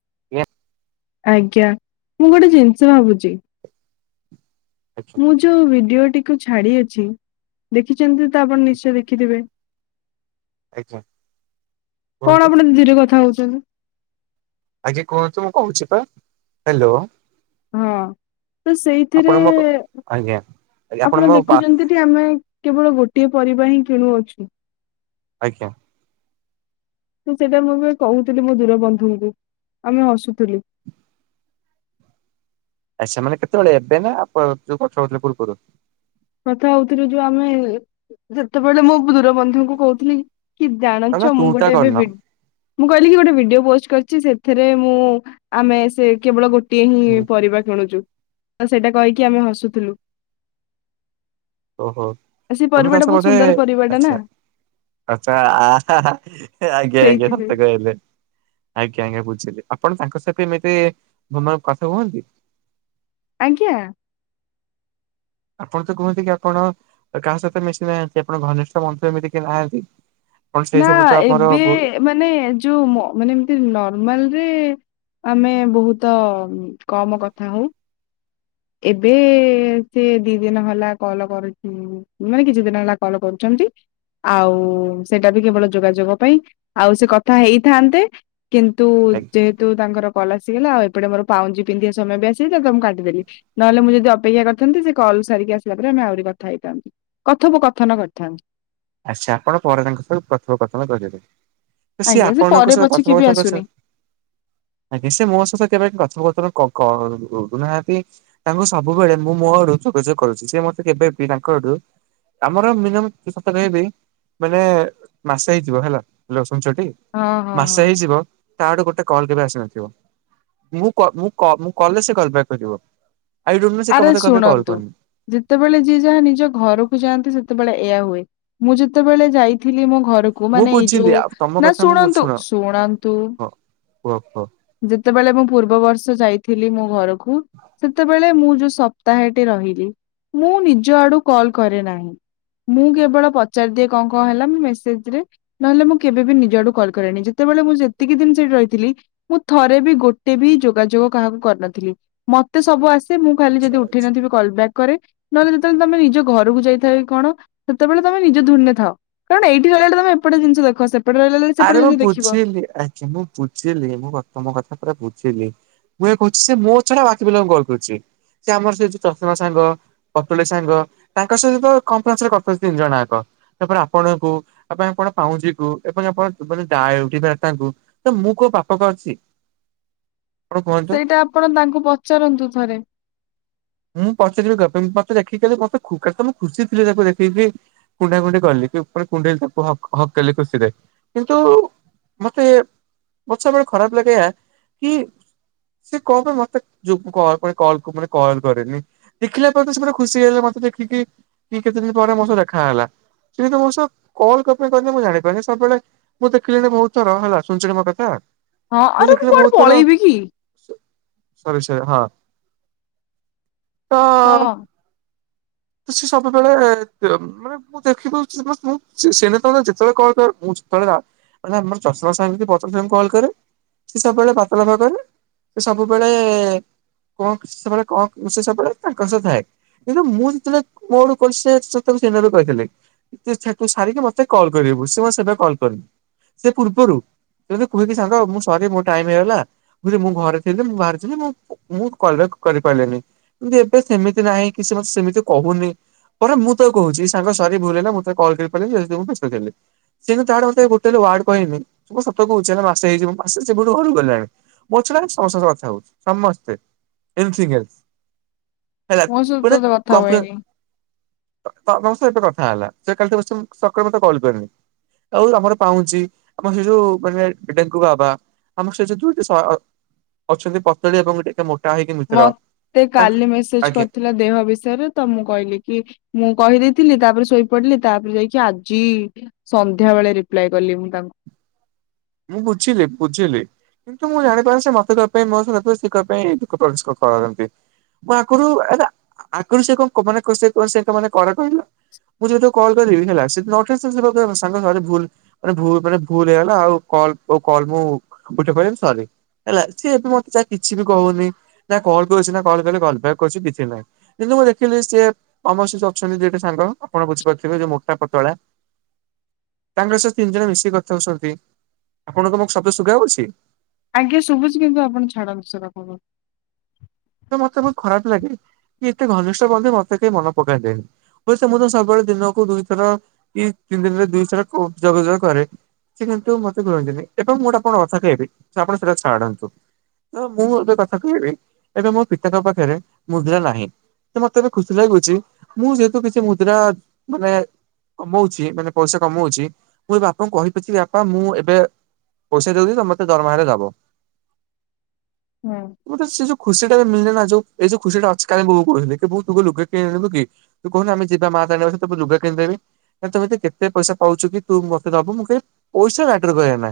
[unintelligible] ଆଜ୍ଞା ମୁଁ ଗୋଟେ ଜିନିଷ ଭାବୁଚି। ଆଜ୍ଞା ମୁଁ ଯୋଉ ଭିଡିଓ ଟି ଛାଡି ଅଛି ଦେଖିଚନ୍ତି ତ ଆପଣ ନିଶ୍ଚୟ ଦେଖିଥିବେ? ଆଜ୍ଞା କୁହନ୍ତୁ କଣ ଆପଣ ଧୀରେ କଥା ହଉଚନ୍ତି? ଆଜ୍ଞା କୁହନ୍ତୁ ମୁଁ କହୁଚି ପା ହ୍ୟାଲୋ। ହଁ ତ ସେଇଥିରେ ଆପଣ ମୋ ଆଜ୍ଞା ଆପଣ ମୋ ବା ଦେଖୁଛନ୍ତି ଟି ଆମେ କେବଳ ଗୋଟିଏ ପରିବା ହିଁ କିଣୁଅଛୁ। ଆଜ୍ଞା। ତ ସେଇଟା ମୁଁ ବି କହୁଥିଲି ମୋ ଦୂର ବନ୍ଧୁଙ୍କୁ ଆମେ ହସୁଥିଲୁ। [inaudible] ଆଚ୍ଛା ମାନେ କେତେବେଳେ ଏବେ ନା [unintelligible] ପୂର୍ବରୁ କଥା ହଉଥିଲେ ଯୋଉ ଆମେ ଯେତେବେଳେ ମୁଁ ମୁଁ ଦୂରବନ୍ଧୁଙ୍କୁ କହୁଥିଲି କି ତମେ ଜାଣିଛ ତୁ ମୁଁ ଟା ଗୋଟେ ଏବେ କରିନ ବି ମୁଁ କହିଲି କି ଗୋଟେ ଭିଡିଓ ପୋଷ୍ଟ କରିଛି ସେଥିରେ ମୁଁ ଆମେ ସେ କେବଳ ଗୋଟେ ହୁଁ ଗୋଟିହିଁ ପରିବା କିଣୁଛୁ ସେଇଟା କହିକି ଆମେ ହସୁଥିଲୁ। ଓହୋ ଆଉ ସେ ତମେ ପରିବାଟା ସମସ୍ତେ ବହୁତ ସୁନ୍ଦର ବୋଧେ ପରିବାଟା ନା ଆଛା। ଆଛା ଅହଂ ହଁ ଆଜ୍ଞା ଆଜ୍ଞା ସେଇଥିପାଇଁ ସତ କହଲେ ଆଜ୍ଞା ଆଜ୍ଞା ବୁଝିଲି। ଆପଣ ତାଙ୍କ ସହିତ ଏମିତି [unintelligible] କଥା ହୁଅନ୍ତି? ଆଜ୍ଞା। ଆପଣ ତ କୁହନ୍ତି କି ଆପଣ କାହା ସହିତ ମିଶି ନାହାନ୍ତି ଆପଣ ଘନିଷ୍ଠ ବନ୍ଧୁ ଏମିତି କି ନାହାନ୍ତି। ଆପଣ ସେଇ ନା ସବୁ ତ ଆମର ଏବେ ମାନେ ଯୋଉ ମାନେ ଏମତି ନର୍ମାଲ ରେ ଆମେ ବହୁତ କମ କଥା ହଉ। ଏବେ ସେ ଦି ଦିନ ହେଲା କଲ କରୁଛି ମାନେ କିଛି ଦିନ ହେଲା କଲ୍ କରୁ ଛନ୍ତି ଆଉ ସେଇଟା ବି କେବଳ ଯୋଗାଯୋଗ ପାଇଁ ଆଉ ସେ କଥା ହେଇଥାନ୍ତେ। କିନ୍ତୁ ଯେହେତୁ ତାଙ୍କର କଲ୍ ଆସିଗଲା ଆଉ ଏପଟେ ମୋର ପାଉଁଜି ପିନ୍ଧିବା ସମୟ ବି ଆସିଛି ତାପରେ ମୁଁ କାଟିଦେଲି ନହଲେ ମୁ ଯଦି ଅପେକ୍ଷା କରିଥାନ୍ତି ସେ କଲ୍ [unintelligible] ସାରିକି ଆସିଲା ପରେ ଆମେ ଆହୁରି କଥା ହେଇଥାନ୍ତୁ କଥୋପ କଥନ କରିଥାନ୍ତୁ। ଆଚ୍ଛା ଆପଣ ପରେ ତାଙ୍କ ସହ କଥୋପ କଥନ କରିବେ। ସିଏ ଆଜ୍ଞା ସେ ଆପଣଙ୍କ ପରେ ସହିତ ପଛେ କଥୋପ କେବେ କଥନ ଆସୁନି। କରଛନ୍ତି ଆଜ୍ଞା ସେ ମୋ ସହିତ କେବେ କଥୋପ [unintelligible] କ କ କରୁ ନାହାନ୍ତି ତାଙ୍କୁ ସବୁବେଳେ ମୁଁ ମୋ ଆଡୁ ଯୋଗାଯୋଗ କରୁଛି ସିଏ ମତେ କେବେ ବି ତାଙ୍କ ଆଡୁ ଆମର ମିନିମମ୍ ପାଖା ପାଖି ମାନେ ମାସେ ହେଇଯିବ ହେଲା ହାଲୋ। ଶୁଣୁଛ ଟି ହଁ ହଁ ହଁ ମାସେ ହେଇଯିବ ତା ଆଡୁ ଗୋଟେ କଲ୍ କେବେ ଆସିନଥିବ ମୁଁ କ ମୁଁ କ ମୁଁ କ କଲେ ସେ କଳ୍ ବ୍ୟାକ୍ କରିିବ। ଆରେ ଶୁଣନ୍ତୁ ଯେତେବେଳେ ଯିଏ ଯାହା ନିଜ ଘରକୁ ଯାଆନ୍ତି ସେ ତେବେଳେ ଏଇଆ ହୁଏ ମୁଁ ଯେତେବେଳେ ଯାଇଥିଲି ମୋ ଘରକୁ ମୁଁ ମାନେ ଏଇ ବୁଝିଲି ଯୋଉ ଆଉ ତମ ନା କଥା ମୁଁ ଶୁଣନ୍ତୁ ଶୁଣ ଶୁଣନ୍ତୁ ହଁ କୁହ କୁହ ଯେତେବେଳେ ମୁଁ ପୂର୍ବ ବର୍ଷ ଯାଇଥିଲି ମୋ ଘରକୁ ସେତେବେଳେ ମୁଁ ଯୋଉ ସପ୍ତାହେଟେ ରହିଲି ମୁଁ ନିଜ ଆଡୁ କଲ୍ କରେ ନାହିଁ। ମୁଁ କେବଳ ପଚାରିଦିଏ କଣ କଣ ହେଲା ମେସେଜ ରେ ନହେଲେ ମୁଁ କେବେ ବି ନିଜ ଆଡୁ କଲ୍ କରେନି ଯେତେବେ ବେଳେ ମୁଁ ଯେତିକି ଦିନ୍ ସେଠି ରହିଥିଲି ମୁଁ ଥରେ ବି ଗୋଟେ ବି ଯୋଗାଯୋଗ କାହାକୁ କରିନଥିଲି ମ ମତେ ସବୁ ଆସେ ମୁ ଖାଲି ଆଚ୍ଛା ଯଦି ଉଠି ଆଚ୍ଛା। ନଥିବି କଲ୍ ବ୍ୟାକ୍ କରେ ନହେଲେ ଯେତେବେଳେ ତମେ ନିଜ ଘରକୁ ଯାଇଥାଏ କଣ ସେତେବେଳେ ତମେ ନିଜ ଧୁନେ ଥାଉ କାରଣ ଏଇଠି ଗଲେ ତମେ ଏପଟେ ଜିନିଷ ଦେଖ। ସେପଟେ ରହିଲା ବେଳେ ସେପଟେ ଆରେ ମୁଁ ଜିନିଷ ଦେଖିବ। ବୁଝିଲି ଆଜ୍ଞା ମୁଁ ବୁଝିଲି ମୁଁ ତମ କଥା ପୁରା ବୁଝିଲି। ମୁଁ କହୁଛି ସେ ମୋ ଛଡା ବାକି ପିଲାଙ୍କୁ କଲ୍ କରୁଛି। ସେ ଆମର ସେଉ ଚଷମା ସାଙ୍ଗ ପତୁଳି ସାଙ୍ଗ ତାଙ୍କ ସହିତ ତ କଫରେନ୍ସ ଗପୁଛନ୍ତି ତିନି ଜଣ ଯାକ। ତାପରେ ଆପଣଙ୍କୁ ଆପଣ କଣ ପାଉଁଜି କୁ। ପୁଣି ଆପଣ [unintelligible] ତାଙ୍କୁ ତ ମୁଁ କୋଉ ପାପ କରିଛି। ଆପଣ କୁହନ୍ତୁ? ସେଇଟା ଆପଣ ତାଙ୍କୁ ପଚାରନ୍ତୁ ଥରେ। ମୁଁ ପଚାରିବି ମୁଁ ମତେ ଦେଖିକି ମତେ ଖୂ ଖା ତ ମୁଁ ଖୁସି ଥିଲ ତାକୁ ଦେଖିକି କୁଣ୍ଡା କୁଣ୍ଡି କଲି। ଟିକେ ଉପରେ କୁଣ୍ଡେଇକି ତାକୁ ହଗ୍ କଲି କଲି ଖୁସିରେ କିନ୍ତୁ ମତେ ବହୁତ ସମୟରେ ଖରାପ ଲାଗେ ଏୟା କି ସେ କଣ ପାଇଁ ମୋତେ [unintelligible] କଲ୍ କରେନି ଦେଖିଲା ପରେ ତ ସିଏ ପୁରା ଖୁସି ହେଇଗଲା ମତେ ଦେଖିକି କି କେତେ ଦିନ ପରେ ମୋ ସହ ଦେଖାହେଲା। ସେ ତ ମୋ ସହ କଲ କଣ ପାଇଁ କରିଥିଲା ମୁଁ ଜାଣିପାରୁନି। ସବୁବେଳେ ମୁଁ ଦେଖିଲିଣି ବହୁତ ଥର ହେଲା ଶୁନୁଚୁ ତ ତୁ ମୋ କଥା ହଁ ମୁଁ ଆରେ ଦେଖିଲି କୁଆଡେ ବହୁତ ଥର ପଳେଇବି କି ସ ସରି ସରି ହଁ। କ। ତ ସେ ସବୁବେଳେ ତ ମାନେ ମୁଁ ଦେଖି ଦଉଚି ସମସ୍ତଙ୍କୁ ସେ ସେ ଯେତେବେଳେ [unintelligible] କଲ୍ କରିବ ମୁଁ [unintelligible] ପ୍ରଶାନ୍ତ ସାର୍ ଙ୍କୁ କଲ୍ କରେ। ସେ ସବୁବେଳେ [unintelligible] ସେ ସବୁବେଳେ [unintelligible] ସେ ସବୁବେଳେ ତାଙ୍କ ସହିତ ଥାଏ, ଏ ଯୋଉ ମୁଁ [unintelligible] ସେଦିନ କହିଥିଲେ ଯେ ତାକୁ ସାରିକି ମତେ କଲ୍ କରିବୁ ସେ [unintelligible] କଲ୍ କରିବୁ ସେ ପୂର୍ବରୁ ସେ ମତେ କୁହେକି ସାଙ୍ଗ ମୁଁ ସରି ମୋ ଟାଇମ ହେଇଗଲା ମୁଁ ଘରେ ଥିଲି ମୁଁ ବାହାରେ ଥିଲି, ମୁଁ କଲ୍ ବ୍ୟାକ କରିପାରିଲେନି କିନ୍ତୁ ଏବେ ସେମିତି ନାହିଁ କି ସେ ମତେ ସେମିତି କହୁନି। ତା ପରେ ମୁଁ ତାକୁ କହୁଛି ସାଙ୍ଗ ସରି ଭୁଲ ହେଲା ମୁଁ ତତେ କଲ କରିପାରିଲିନି। ଯେହେତୁ ମୁଁ ବେସ୍ତ ଥିଲି। ସେ ତ ତାର ମତେ ଗୋଟେ ହେଲେ ୱାର୍ଡ କହନି ମୁ ସତ କହୁଛି ହେ ମାସେ ହେଇଯିବ। ସେ ଯେବେଠୁ ଘରକୁ ଆଇଲାଣି। ସେ ନାଇଁ ସମସ୍ତଙ୍କ କଥା ହଉଛି ସମସ୍ତେ ଏନି ଥିଙ୍ଗ ଏଲ୍ସ। ମୁଁ ସତ [unintelligible] କଥା ହୁଏନି। ତ ଏବେ ସେ କଥା ହେଲା ସେ କାଲି ସକାଳେ ମତେ କଲ କରିବନି। ଆଉ ଆମର ପାଉଞ୍ଜି ଆମର ସେ ଯୋଉ ମାନେ ଡେଙ୍କୁ ବାବା ଆମର ସେ ଦୁଇଟି ଅଛନ୍ତି ପତଳି ଏବଂ ଟିକେ ମୋ ମତେ କାଲି ମେସେଜ ଆଜ୍ଞା କରିଥିଲା ଦେହ ବିଷୟରେ ତ ମୁଁ କହିଲି କି ମୁଁ କହିଦେଇଥିଲି ତାପରେ ଶୋଇପଡିଲି ତାପରେ ଯାଇକି ଆଜି ସନ୍ଧ୍ୟା ବେଳେ ରିପ୍ଲାଏ କଲି ମୁଁ ତାଙ୍କୁ। ମୁଁ ବୁଝିଲି ବୁଝିଲି। କିନ୍ତୁ ମୁଁ ଜାଣିପାରେ ସେ ମୋତେ [unintelligible] ମୁଁ ଆଗରୁ ଆରେ ଆଗରୁ ସେ କଣ ମାନେ ସେ ସେ ମାନେ କର କହିଲ। ମୁଁ ଯଦି ତାକୁ କଲ୍ କରିବି ହେଲା, ସେ [unintelligible] ସାଙ୍ଗ ସରି ଭୁଲ୍ ମାନେ ଭୁଲ୍ ଭୁଲ ହେଇଗଲା ଆଉ। କଲ୍ ତୋ କଲ୍ ମୁଁ ଉଠେଇପାରିଲିନି ସରି। ହେଲା ସିଏ ଏବେ ମତେ ଯାଏ କିଛି ବି କହୁନି ନା କଲ୍ କରୁଛି ନା କଲ କଲେ କଲ ବ୍ୟାକ କରୁଛି କିଛିନାହିଁ ମୁଁ ଦେଖିଲି ସିଏ ତମର ଯୋଉ ଅଛନ୍ତି ଦି ଗୋଟେ ସାଙ୍ଗ ଆପଣ ବୁଝିପାରୁଥିବେ ଯୋଉ ମୋଟା ପତଳା ତାଙ୍କର ସହ ତିନି ଜଣ ମିଶିକି କଥା ହଉଛନ୍ତି। ଆପଣଙ୍କୁ ମୋ ଶବ୍ଦ ଶୁଭାଯାଉଛି? ଆଜ୍ଞା ଶୁଭୁଛି କିନ୍ତୁ ଆପଣ ଛାଡ଼ନ୍ତୁ ସେ କଥାକୁ। ତ ମତେ ବହୁତ ଖରାପ ଲାଗେ କି ଏତେ ଘନିଷ୍ଠ ବନ୍ଧୁ ମତେ କେହି ମନେ ପକାନ୍ତିନି ହୁଏ ତ ମୁଁ ତ ସବୁବେଳେ ଦିନକୁ ଦୁଇଥର କି ତିନି ଦିନରେ ଦୁଇଥର ଯୋଗାଯୋଗ କରେ। ସେ କିନ୍ତୁ ମତେ କୁହନ୍ତିନି, ଏବେ ମୁଁ ଆପଣଙ୍କୁ ଗୋଟେ କଥା କହିବି ଆପଣ ସେଇଟା ଛାଡ଼ନ୍ତୁ। ନାଁ ମୁଁ ଏବେ କଥା କହିବି ଏବେ ମୋ ପିତାଙ୍କ ପାଖରେ ମୁଦ୍ରା ନାହିଁ ତ ମତେ ଏବେ ଖୁସି ଲାଗୁଛି ମୁଁ ଯେହେତୁ କିଛି ମୁଦ୍ରା ମାନେ କମଉଛି ମାନେ ପଇସା କମଉଛି ମୁଁ ଏ ବାପାଙ୍କୁ କହିପାରୁଛି ବାପା ମୁଁ ଏବେ ପଇସା ଦଉଛି ତମେ ମୋତେ ଦରମା ହେଲେ ଦବ। ହୁଁ ସେ ଯୋଉ ଖୁସି ଟା ବି ମିଳିଲେ ନା ଯୋଉ ଏ ଯୋଉ ଖୁସି ଟା ଅଛି କାଲି ମୁଁ ବୋଉକୁ କହୁଥିଲି କି ବୋଉ ତୁ କୋଉ ଲୁଗା କିଣିବୁ କି? ତୁ କହୁନୁ ଆମେ ଯିବା ମା [unintelligible] ଲୁଗା କିଣି ଦେବି। ନା ତୁ ଏମିତି କେତେ ପଇସା ପାଉଚୁ କି ତୁ ମତେ ଦବୁ? ମୁଁ କହିଲି ପଇସା ମ୍ୟାଟର କରେନା।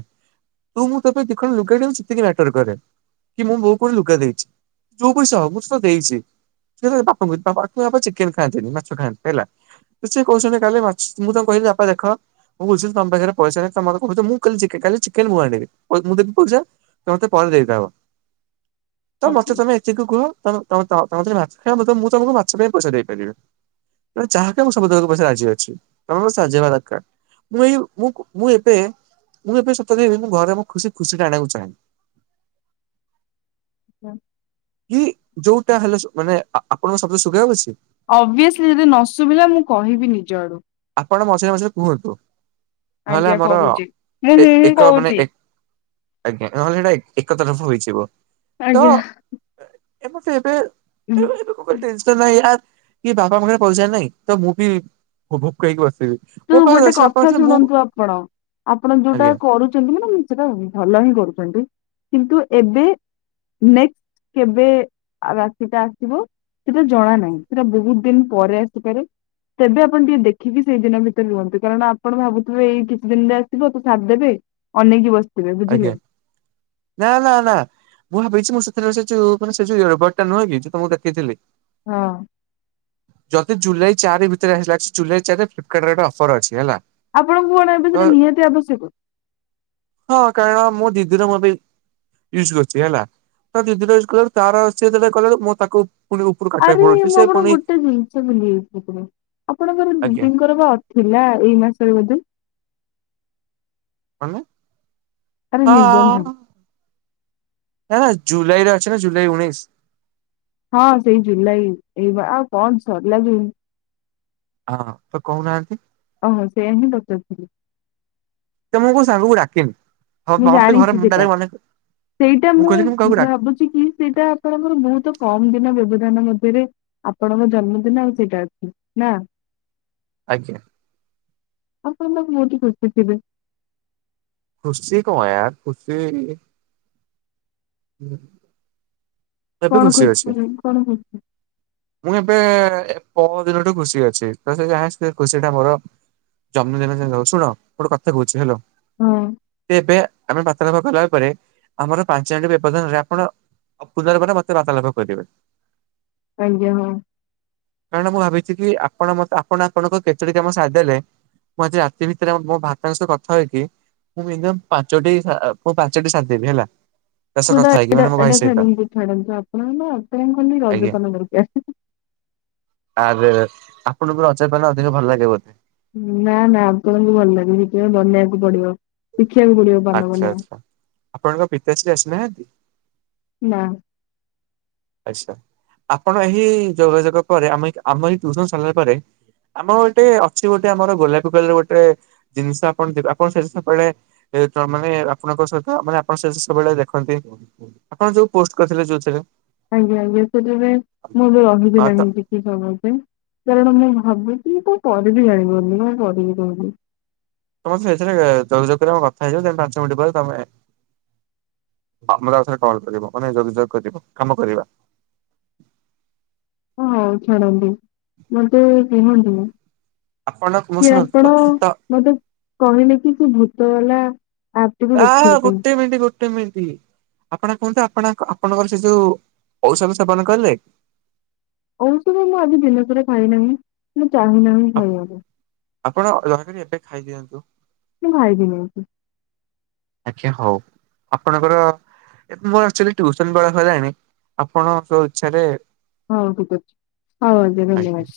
ତୁ ମୁଁ ତୋ ପାଇଁ ଦିଖଣ୍ଡ ଲୁଗା କିଣୁଚି ସେତିକି ମ୍ୟାଟର କରେ, କି ମୁଁ ବୋଉ ପାଇଁ ଲୁଗା ଦେଇଚି। ଯୋଉ ପଇସା ହଉ ମୁଁ [unintelligible] ଦେଇଚି। ସିଏ ତାର ବାପାଙ୍କୁ ବାପା ଅକ୍ଚୁଆଲି ବାପା ଚିକେନ ଖାଆନ୍ତିନି, ମାଛ ଖାଆନ୍ତି ହେଲା। ସିଏ କହୁଚନ୍ତି କାଲି ମାଛ୍ ମୁଁ ତାଙ୍କୁ କହିଲି ବାପା ଦେଖ ମୁଁ ବୁଝିଲି ତମ ପାଖେରେ ପଇସା ନାହିଁ ତମ ମତେ କହୁଚ, ମୁଁ କାଲି ଚିକେ କାଲି ଚିକେନ ମୁଁ ଆଣିବି। ମୁଁ ଦେବି ପଇସା ତମେ ମତେ ପରେ ଦେଇଦବ। ତ ମତେ ଆଜ୍ଞା। ତମେ ଏତିକି କୁହ ତମ- ତମ - ତମ - ତମ ଯେତେବେଳେ ମାଛ ଖାଇବ, ମୁଁ ତମ ମୁଁ ତମକୁ ମାଛ ଖାଇବା ପାଇଁ ପଇସା ଦେଇପାରିବି। ତମେ ଯାହା କଇବ ମୁଁ ସବୁ ଦବାକୁ ପଇସା ରାଜି ଅଛି, ତମେ ବାସ ରାଜି ହେବା ଦରକାର। ମୁଁ ଏଇ ମୁଁ କୁ ମୁଁ ଏବେ ମୁଁ ଏବେ ସତ କହିବି -ମୁଁ ଘରେ ମୁଁ ଖୁସି, ଖୁସି ଟା ଆଣିୟାକୁ ଚାହେଁ। [inaudible] କି ଯୋଉଟା ହେଲେ ସୁ, ମାନେ ଆ ଆ ଆପଣଙ୍କ ଶବ୍ଦ ଶୁଭା ଯାଉଚି। ଅଭିଅସଲି, ଯଦି ନ ଶୁଭିଲା ମୁଁ କହିବି ନିଜ ଆଡୁ। ଆପଣ ମଝିରେ ମଝିରେ କୁହନ୍ତୁ। ନହେଲେ ଆଜ୍ଞା ଆମର କହୁଛି ମୁଁ ଏ ହୁଁ ହୁଁ ଏକ ମାନେ କହୁଛି ଏ ଆଜ୍ଞା ନହେଲେ ହେଟା ଏ ଏକ ତରଫା ହୋଇଯିବ। ଆଜ୍ଞା। ଏବେ [unintelligible] ଏବେ ଏବେ ଏବେକୁ ଟେସ ନାହିଁ ୟାର। କି ବାପା ପାଖରେ ପଇସା ନାଇଁ ତ ମୁଁ ଭୋ ଭୋକୁଆହେଇ କି ଖାଇକି ବସିବି। ତୁ ମୋ ପାଖରେ ଗୋଟେ ଅଛି ବାପା କଥା ନଥିଲେ ମୁଁ ଶୁଣନ୍ତୁ, ଆପଣ। ଆପଣ ଯୋଉଟା ଆଜ୍ଞା କରୁଚନ୍ତି, ମାନେ ସେଟା ଭଲ ହିଁ କରୁଚନ୍ତି କିନ୍ତୁ ଏବେ ନେକ୍ସଟ କେବେ ରାତିଟା ଆସିବ ସେଟା ଜଣା ନାହିଁ, ସେଟା ବହୁତ ଦିନ ପରେ ଆସିପାରେ ତେବେ ଆପଣ ଟିକେ ଦେଖିକି ସେଇଦିନ ଭିତ ରୁହନ୍ତୁ, କାରଣ ଆପଣ ଭାବୁଥିବେ ଏଇ କିଛି ଦିନରେ ଆସିବ, ତ ସାରିଦେବେ ଅନେଇକି ବସ ଆଜ୍ଞା ନା ନା ନା ମୁଁ ଭାବିଚି ମୁଁ ସେ ସେ ସେ ଯୋଉେ ସେ ଯଉ ଇଅର୍ ବଟା ନୁହେଁ କି ଯଉ ତମକୁ ଦେଖେଇଥିଲି। ହଁ ଯଦି ଜୁଲାଇ ଚାରି ଭିତରେ ଆସିଲା [unintelligible] ଜୁଲାଇ ଚାର ଫ୍ଲିପକାର୍ଟ ରେ ଗଟେ ଅଫର୍ ଅଛି ହେଲା। ଆପଣଙ୍କୁ କଣ ଏବେ ତ ସେଟା ନିହାତି ଆବଶ୍ୟକ। ହଁ କାରଣ -ମୋ ଦିଦିର ମୋ ବି ଇଉଜ କରୁଚ ହେଲା ତ ଦିଦିର ଇଉଜ କଲାଏଳକୁ ତାର ତାର ସିଏ ଯେତେବଳେ ଖୋଲାଳକୁ ମୋ ତାକୁ ପୁଣି ଉପରୁ କାଟିବାକୁ ଆରେ ପଡୁଛି ମୁଁ ସେ ପୁଣି [unintelligible] ଜିନିଷ ଭୁଲି [unintelligible] ଆପଣଙ୍କର ଆଜ୍ଞା ଦିଦିଙ୍କର ବା ଥିଲା ଏଇ ମାସରେ ବୋଧେ। କଣ? ଆରେ ନିର୍ବନ୍ଧ। ନା ନା ଜୁଲାଇରେ ଅଛି ନା ଜୁଲାଇ ଉଣେଇଁଶ। ହଁ ସେଇ ଜୁଲାଇ ଏଇ ବା ଆଉ କଣ ସରିଲା ଜୁନ୍। ହଁ ତ କହୁନାହାନ୍ତି। ଓହୋ ସେଆ ହିଁ ପଚାରୁଥିଲି। ତ ମୁଁ କୋଉ ସାଙ୍ଗକୁ ଡାକିନି ହ ମୁଁ ହବ ଘରେ ଜାଣିଛି ମତେ ସେଟା ଡାରେଟମନା [unintelligible] ସେଇଟା ମୁଁ ଭାବୁଚି କି -ସେଇଟା ଆପଣଙ୍କର ବହୁତ କମ ଦିନ ବ୍ୟବ [unintelligible] ମଧ୍ୟରେ ଆପଣଙ୍କ ଜନ୍ମଦିନ ଆଉ ସେଇଟା ଅଛି ନା। ଆଜ୍ଞା। ଆପଣତ ବହୁତ ଖୁସିଥିବେ। ଖୁସି କଣଁ ୟାର, ଖୁସିଇ ହୁଁ [inaudible] ଏବେ କଣ ଖୁସି ଅଛି କଣ ଖୁସି ମୁଁ ଏ ପ ଦିନଠୁ ଖୁସି ଅଛି, ତ ସେ ଯାଁ ସେ ଖୁସି ଟା ମୋର ଜମନ ଶୁଣ ଗୋଟେ କଥା କହୁଚି -ହେଲ ହଁ ଏବେ ଆମେ ବା [unintelligible] ଭ କଲା ପରେରେ ଆମର ପାଞ୍ଚ ଜଟି ବ୍ୟବଧାନରେ ଆପଣ [unintelligible] ପୂଜାର ମତେ ବାଧ ଲଭ କରିଦେବେ [unintelligible] ଆଜ୍ଞା ହଁ। ମୁଁ ଭାବିଛି ଆପଣ ମତେ, ଆପଣ ଆପଣଙ୍କ କେଚୁଡି କାମ ସାରି ଦେଲେ ମୁଁ ଆଜି ରାତି ଭିତରେ, ମୋ ଭାତାଙ୍କ ସହ କଥା ହୋଇକି ମୁଁ ମ ପାଞ୍ଚଟି, ମୁଁ ପାଞ୍ଚଟି ସାରିଦେବି ହେଲା, ତା ସହ କଥା ହେଇକି, ମାନେ ମୋ ଭାଇ ସହିତ ଛାଡ଼ନ୍ତୁ ଆପଣଙ୍କ ନା ଆପ କାଲ ଆଜ୍ଞା ରଜପାନ ଧରିକି ଆସ ଆରେ ଆପଣଙ୍କୁ ରଜପାନ ଅଧିକ ଭଲ ଲାଗେ ବୋଧେ ନା ନା ଆପଣଙ୍କୁ ଭଲ ଲାଗେ, ସେଥି ପାଇଁ ବନେଇବାକୁ ପଡିବ। ଶିଖିବାକୁ ପଡିବ ପାନ ଆଛା ବନେଇବା ଆଛା ଆପଣଙ୍କ ପିତାଶ୍ରୀ ଆସିନାହାନ୍ତି? ନା। ଆଛା ଆପଣ ଏହି ଯୋଗାଯୋଗ ପରେ ଆମେ ଆମ ଏଇ ଟ୍ୟୁସନ ସରିଲା ପରେ ଆମର ଗୋଟେ ଅଛି ଗୋଟେ ଆମର ଗୋଲାପୀ କଲର ଗୋଟେ ଜିନିଷ ଆପଣ ଦେବେ ଆପଣ ସେ। [unintelligible] ମାନେ ଆପଣଙ୍କ ସହିତ ମାନେ ଆପଣ ସେ ସବୁବେଳେ ଦେଖନ୍ତି ଆପଣ ଯଉ ପୋଷ୍ଟ କରିଥିଲେ ଯଉଥିରେ ଆଜ୍ଞା ଆଜ୍ଞା ସେଥିପାଇଁ ମୁଁ ବି ରହିବି ନାହିଁ କିଛି ସମୟପାଇଁ କାରଣ ମୁଁ ଭାବୁଚି ମୁଁ କଣ କରିବି ଜାଣିପାରୁନି କଣ କରିବି କହୁନ। ତମର ସେଥିରେ ତମ ସାଥିରେ ମୁଁ କଥା ହେଇଥିଲି ପାଞ୍ଚ ମିନିଟ ପରେ ତମେ ମତେ ଆଉଥରେ କଲ କରିବ ମାନେ ଯୋଗାଯୋଗ କରିବ ଆମେ କାମ କରିବା। ହଁ ଛାଡ଼ନ୍ତି ମତେ କୁହନ୍ତିନି। ଆପଣ ମୁଁ ସେ ଶୁଣନ୍ତୁ ଆପଣ ତ ମତେ କହିଲେ କି ସେ ଭୂତ ଗଲା ଆ ଗୋଟେ ମିନିଟ ଗୋଟେ ମିନିଟ ଆପଣ ଙ୍କ ଫୋନ୍ ଟା ଆପଣଙ୍କ ଆପଣଙ୍କର ସେ ଯୋଉ ଔଷଧ ସେବନ କଲେ? ଔଷଧ ମୁଁ ଆଜି ଦିନସାରା ଖାଇନାହିଁ। ମୁଁ ଚାହିଁ ନାହିଁ ଖାଇବାକୁ। ଆପଣ ଦୟାକରି ଏବେ ଖାଇଦିଅନ୍ତୁ। ମୁଁ ଖାଇବିନି ଏମିତି। ଆଜ୍ଞା ହଉ ଆପଣଙ୍କର ଏବେ ମୋର ଆକ୍ଟୁଆଲ୍ ଟ୍ୟୁସନ କରା ସରିଲାଣି ଆପଣ ସୋ ଇଚ୍ଛା ରେ ହଉ ଠିକ ଅଛି ହଉ ଆଜ୍ଞା ଧନ୍ୟବାଦ।